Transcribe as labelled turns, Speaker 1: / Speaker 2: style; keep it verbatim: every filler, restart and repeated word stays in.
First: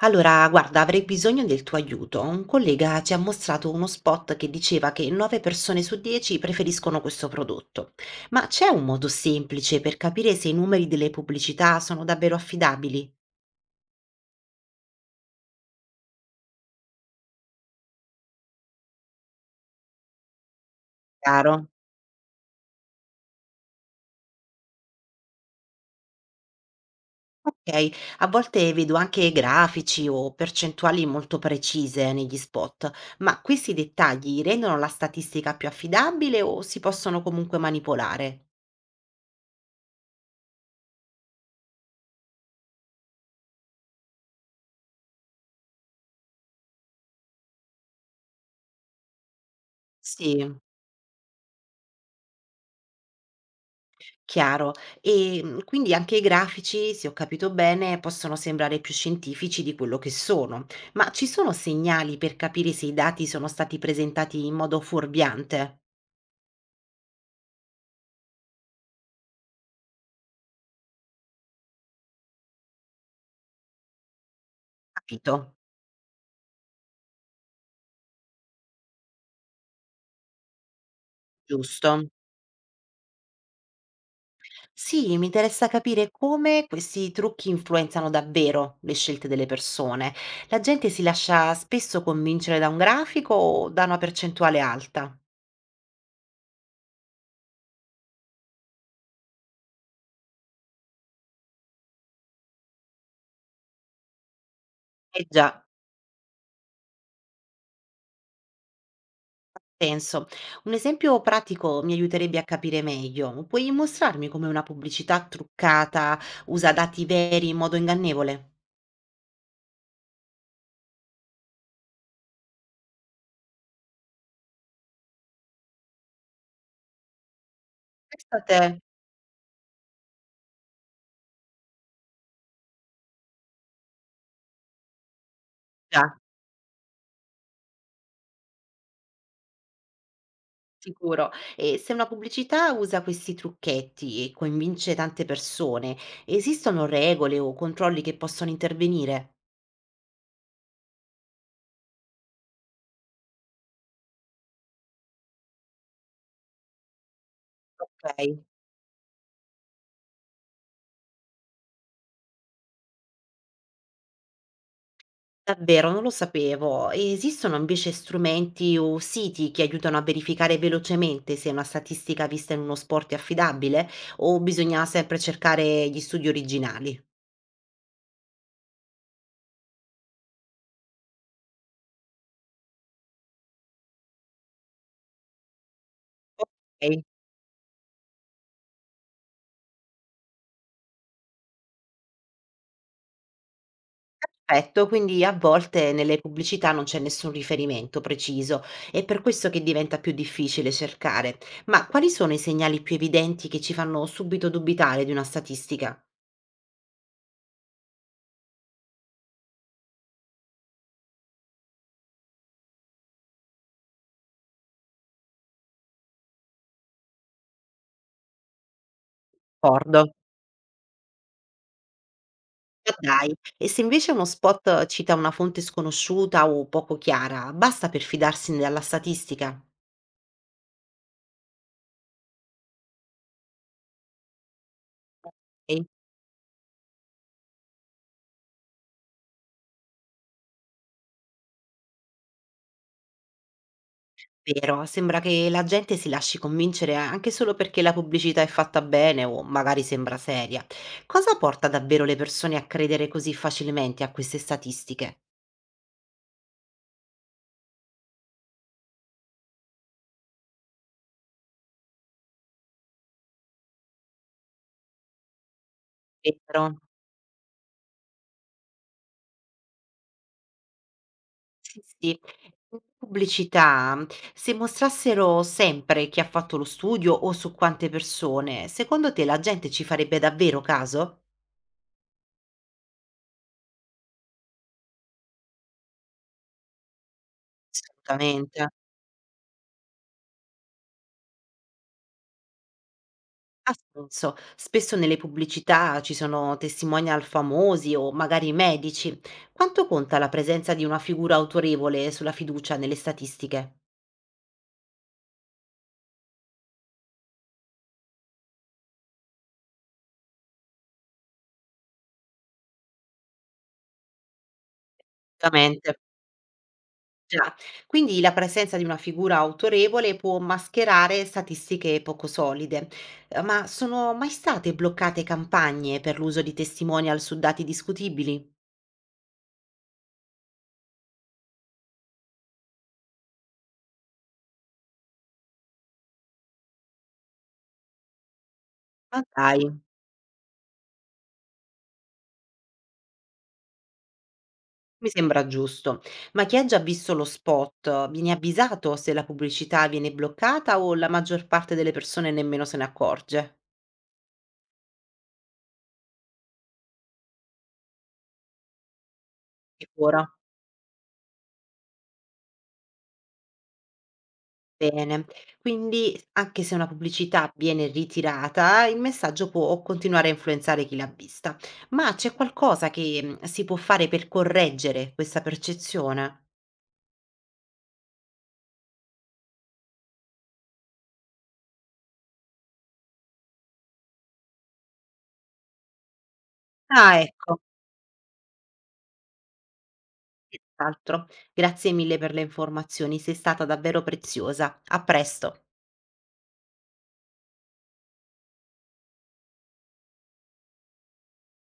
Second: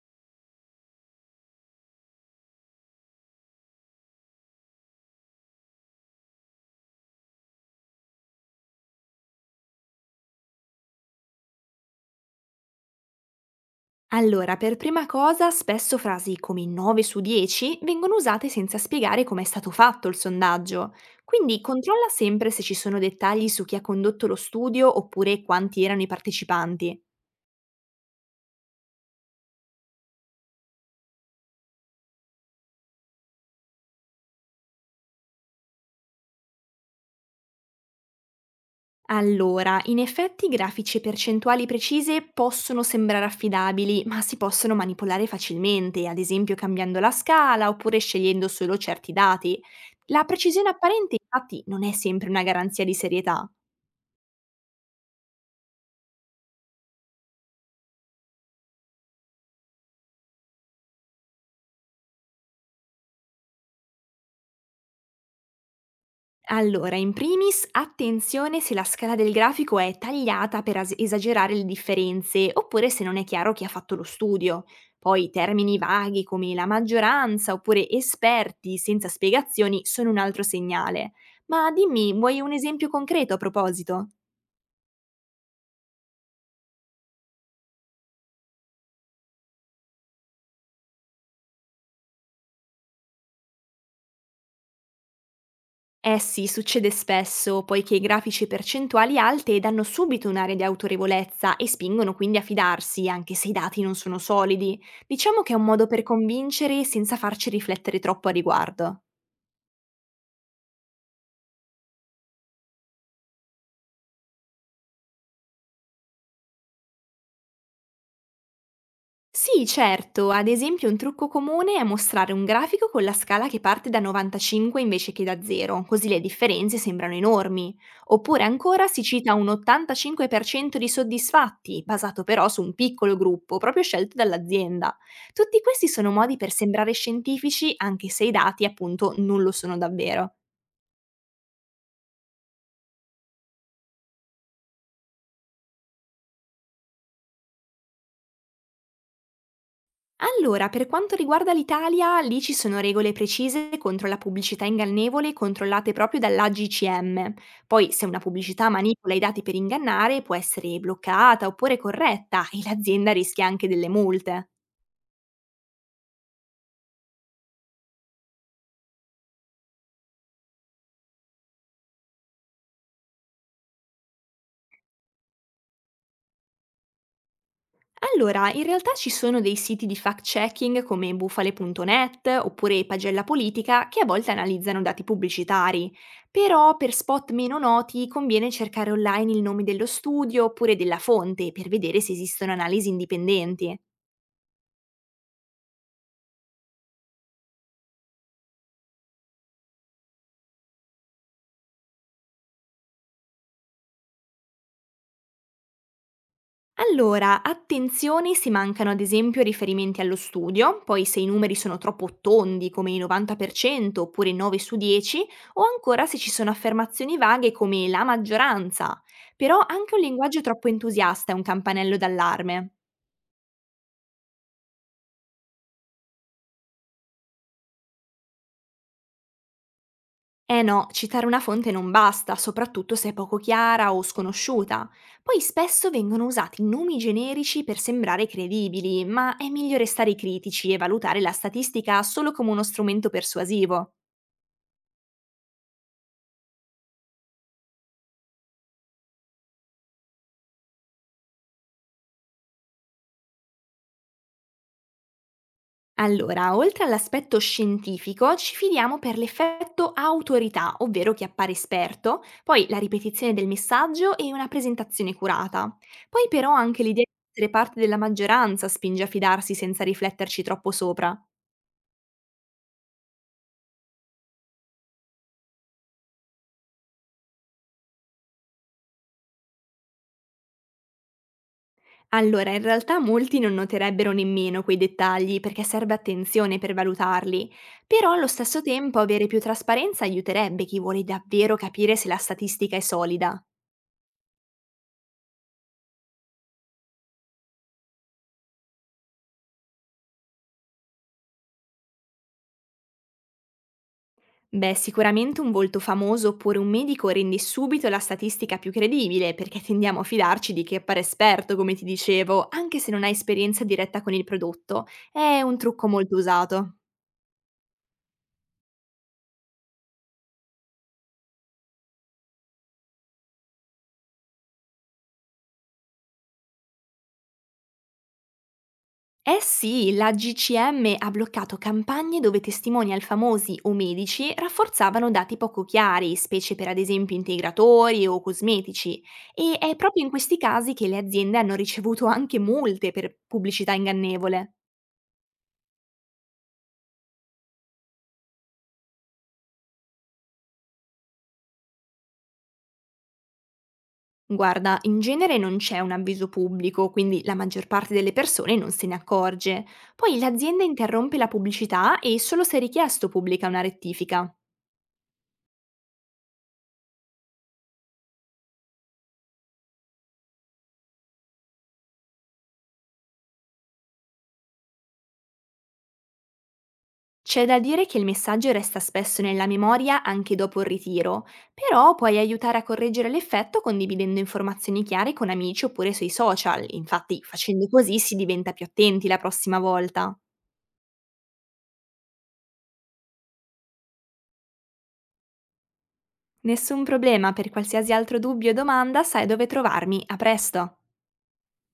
Speaker 1: Allora, guarda, avrei bisogno del tuo aiuto. Un collega ci ha mostrato uno spot che diceva che nove persone su dieci preferiscono questo prodotto. Ma c'è un modo semplice per capire se i numeri delle pubblicità sono davvero affidabili?
Speaker 2: Allora, per prima cosa, spesso frasi come nove su dieci vengono usate senza spiegare come è stato fatto il sondaggio,
Speaker 1: Chiaro?
Speaker 2: quindi controlla sempre se ci sono dettagli su chi ha condotto lo studio oppure quanti erano i partecipanti.
Speaker 1: Ok, a volte vedo anche grafici o percentuali molto precise negli spot, ma questi dettagli rendono la statistica più affidabile o si possono comunque manipolare?
Speaker 2: Allora, in effetti grafici e percentuali precise possono sembrare affidabili, ma si possono manipolare facilmente, ad esempio cambiando la scala oppure scegliendo solo certi dati. La
Speaker 1: Sì.
Speaker 2: precisione apparente infatti non è sempre una garanzia di serietà.
Speaker 1: Chiaro. Ehm, quindi anche i grafici, se ho capito bene, possono sembrare più scientifici di quello che sono. Ma ci sono segnali per capire se i dati sono stati presentati in modo fuorviante?
Speaker 2: Allora, in primis, attenzione se la scala del grafico è tagliata per as- esagerare le differenze, oppure se non è chiaro chi ha fatto lo studio. Poi
Speaker 1: Capito.
Speaker 2: termini vaghi come la maggioranza oppure esperti senza spiegazioni sono un altro segnale. Ma
Speaker 1: Giusto.
Speaker 2: dimmi, vuoi un esempio concreto a proposito?
Speaker 1: Sì, mi interessa capire come questi trucchi influenzano davvero le scelte delle persone. La gente si lascia spesso convincere da un grafico o da una percentuale alta.
Speaker 2: Eh sì, succede spesso, poiché i grafici percentuali alte danno subito un'area di autorevolezza e spingono quindi a fidarsi, anche se i dati non sono solidi.
Speaker 1: Eh
Speaker 2: Diciamo che è
Speaker 1: già.
Speaker 2: un modo per convincere senza farci riflettere troppo a riguardo.
Speaker 1: Penso. Un esempio pratico mi aiuterebbe a capire meglio. Puoi mostrarmi come una pubblicità truccata usa dati veri in modo ingannevole?
Speaker 2: Sì, certo. Ad esempio un trucco comune è mostrare un grafico con la scala che parte da novantacinque invece che da zero, così le differenze sembrano enormi.
Speaker 1: Questo
Speaker 2: Oppure
Speaker 1: te,
Speaker 2: ancora si cita un ottantacinque per cento di soddisfatti, basato però su un piccolo gruppo, proprio scelto dall'azienda. Tutti questi sono
Speaker 1: già,
Speaker 2: modi per sembrare scientifici anche se i dati appunto non lo sono davvero.
Speaker 1: sicuro. E se una pubblicità usa questi trucchetti e coinvince tante persone, esistono regole o controlli che possono intervenire?
Speaker 2: Allora, per quanto riguarda l'Italia, lì ci sono regole precise contro la pubblicità ingannevole controllate proprio dall'A G C M. Poi, se una
Speaker 1: Ok.
Speaker 2: pubblicità manipola i dati per ingannare, può essere bloccata oppure corretta e l'azienda rischia anche delle multe.
Speaker 1: Davvero, non lo sapevo. Esistono invece strumenti o siti che aiutano a verificare velocemente se una statistica vista in uno sport è affidabile o bisogna sempre cercare gli studi originali?
Speaker 2: Allora, in realtà ci sono dei siti di fact-checking come bufale punto net oppure Pagella Politica che a volte analizzano dati pubblicitari, però per
Speaker 1: Ok,
Speaker 2: spot meno noti conviene cercare online il nome dello studio oppure della fonte per vedere se esistono analisi indipendenti.
Speaker 1: perfetto, quindi a volte nelle pubblicità non c'è nessun riferimento preciso, è per questo che diventa più difficile cercare. Ma quali sono i segnali più evidenti che ci fanno subito dubitare di una statistica?
Speaker 2: Allora, attenzione se mancano ad esempio riferimenti allo studio, poi se i numeri sono troppo tondi come il novanta per cento oppure nove su dieci, o ancora se ci sono affermazioni vaghe come la maggioranza. Però anche un
Speaker 1: D'accordo.
Speaker 2: linguaggio troppo entusiasta è un campanello d'allarme.
Speaker 1: Ma dai, e se invece uno spot cita una fonte sconosciuta o poco chiara, basta per fidarsi della statistica?
Speaker 2: Eh no, citare una fonte non basta, soprattutto se è poco chiara o sconosciuta. Poi
Speaker 1: Okay,
Speaker 2: spesso vengono usati nomi generici per sembrare credibili, ma è meglio restare critici e valutare la statistica solo come uno strumento persuasivo.
Speaker 1: vero, sembra che la gente si lasci convincere anche solo perché la pubblicità è fatta bene o magari sembra seria. Cosa porta davvero le persone a credere così facilmente a queste statistiche?
Speaker 2: Allora, oltre all'aspetto scientifico, ci fidiamo per l'effetto autorità, ovvero chi appare esperto, poi la ripetizione del messaggio e una presentazione curata. Poi però
Speaker 1: Vero?
Speaker 2: anche l'idea di essere parte della maggioranza spinge a fidarsi senza rifletterci troppo sopra.
Speaker 1: Sì, sì. In pubblicità, se mostrassero sempre chi ha fatto lo studio o su quante persone, secondo te la gente ci farebbe davvero caso?
Speaker 2: Allora, in realtà molti non noterebbero nemmeno quei dettagli perché serve attenzione per valutarli, però allo
Speaker 1: Assolutamente,
Speaker 2: stesso tempo avere più trasparenza aiuterebbe chi vuole davvero capire se la statistica è solida.
Speaker 1: ha senso. Spesso nelle pubblicità ci sono testimonial famosi o magari medici. Quanto conta la presenza di una figura autorevole sulla fiducia nelle statistiche?
Speaker 2: Beh, sicuramente un volto famoso oppure un medico rende subito la statistica più credibile, perché tendiamo a fidarci di chi appare esperto, come ti dicevo, anche se non ha esperienza diretta con il prodotto. È un trucco
Speaker 1: Esattamente,
Speaker 2: molto usato.
Speaker 1: già. Quindi la presenza di una figura autorevole può mascherare statistiche poco solide. Eh, Ma sono mai state bloccate campagne per l'uso di testimonial su dati discutibili?
Speaker 2: Eh sì, la G C M ha bloccato campagne dove testimonial famosi o medici rafforzavano dati poco chiari, specie per ad esempio integratori o cosmetici,
Speaker 1: Ma
Speaker 2: e
Speaker 1: dai.
Speaker 2: è proprio in questi casi che le aziende hanno ricevuto anche multe per pubblicità ingannevole.
Speaker 1: Mi sembra giusto. Ma chi ha già visto lo spot viene avvisato se la pubblicità viene bloccata o la maggior parte delle persone nemmeno se ne accorge?
Speaker 2: Guarda, in genere non c'è un avviso pubblico, quindi la maggior parte delle persone non se ne accorge. Poi
Speaker 1: Sicuro?
Speaker 2: l'azienda interrompe la pubblicità e solo se richiesto pubblica una rettifica.
Speaker 1: Bene. Quindi anche se una pubblicità viene ritirata, il messaggio può continuare a influenzare chi l'ha vista. Ma c'è qualcosa che mm, si può fare per correggere questa percezione?
Speaker 2: C'è da dire che il messaggio resta spesso nella memoria anche dopo il ritiro, però puoi aiutare a correggere l'effetto condividendo informazioni chiare con amici oppure sui social,
Speaker 1: Ah,
Speaker 2: infatti
Speaker 1: ecco.
Speaker 2: facendo così si diventa più attenti la prossima volta.
Speaker 1: Nient'altro. Grazie mille per le informazioni, sei stata davvero preziosa. A presto.
Speaker 2: Nessun problema, per qualsiasi altro dubbio o domanda sai dove trovarmi, a presto!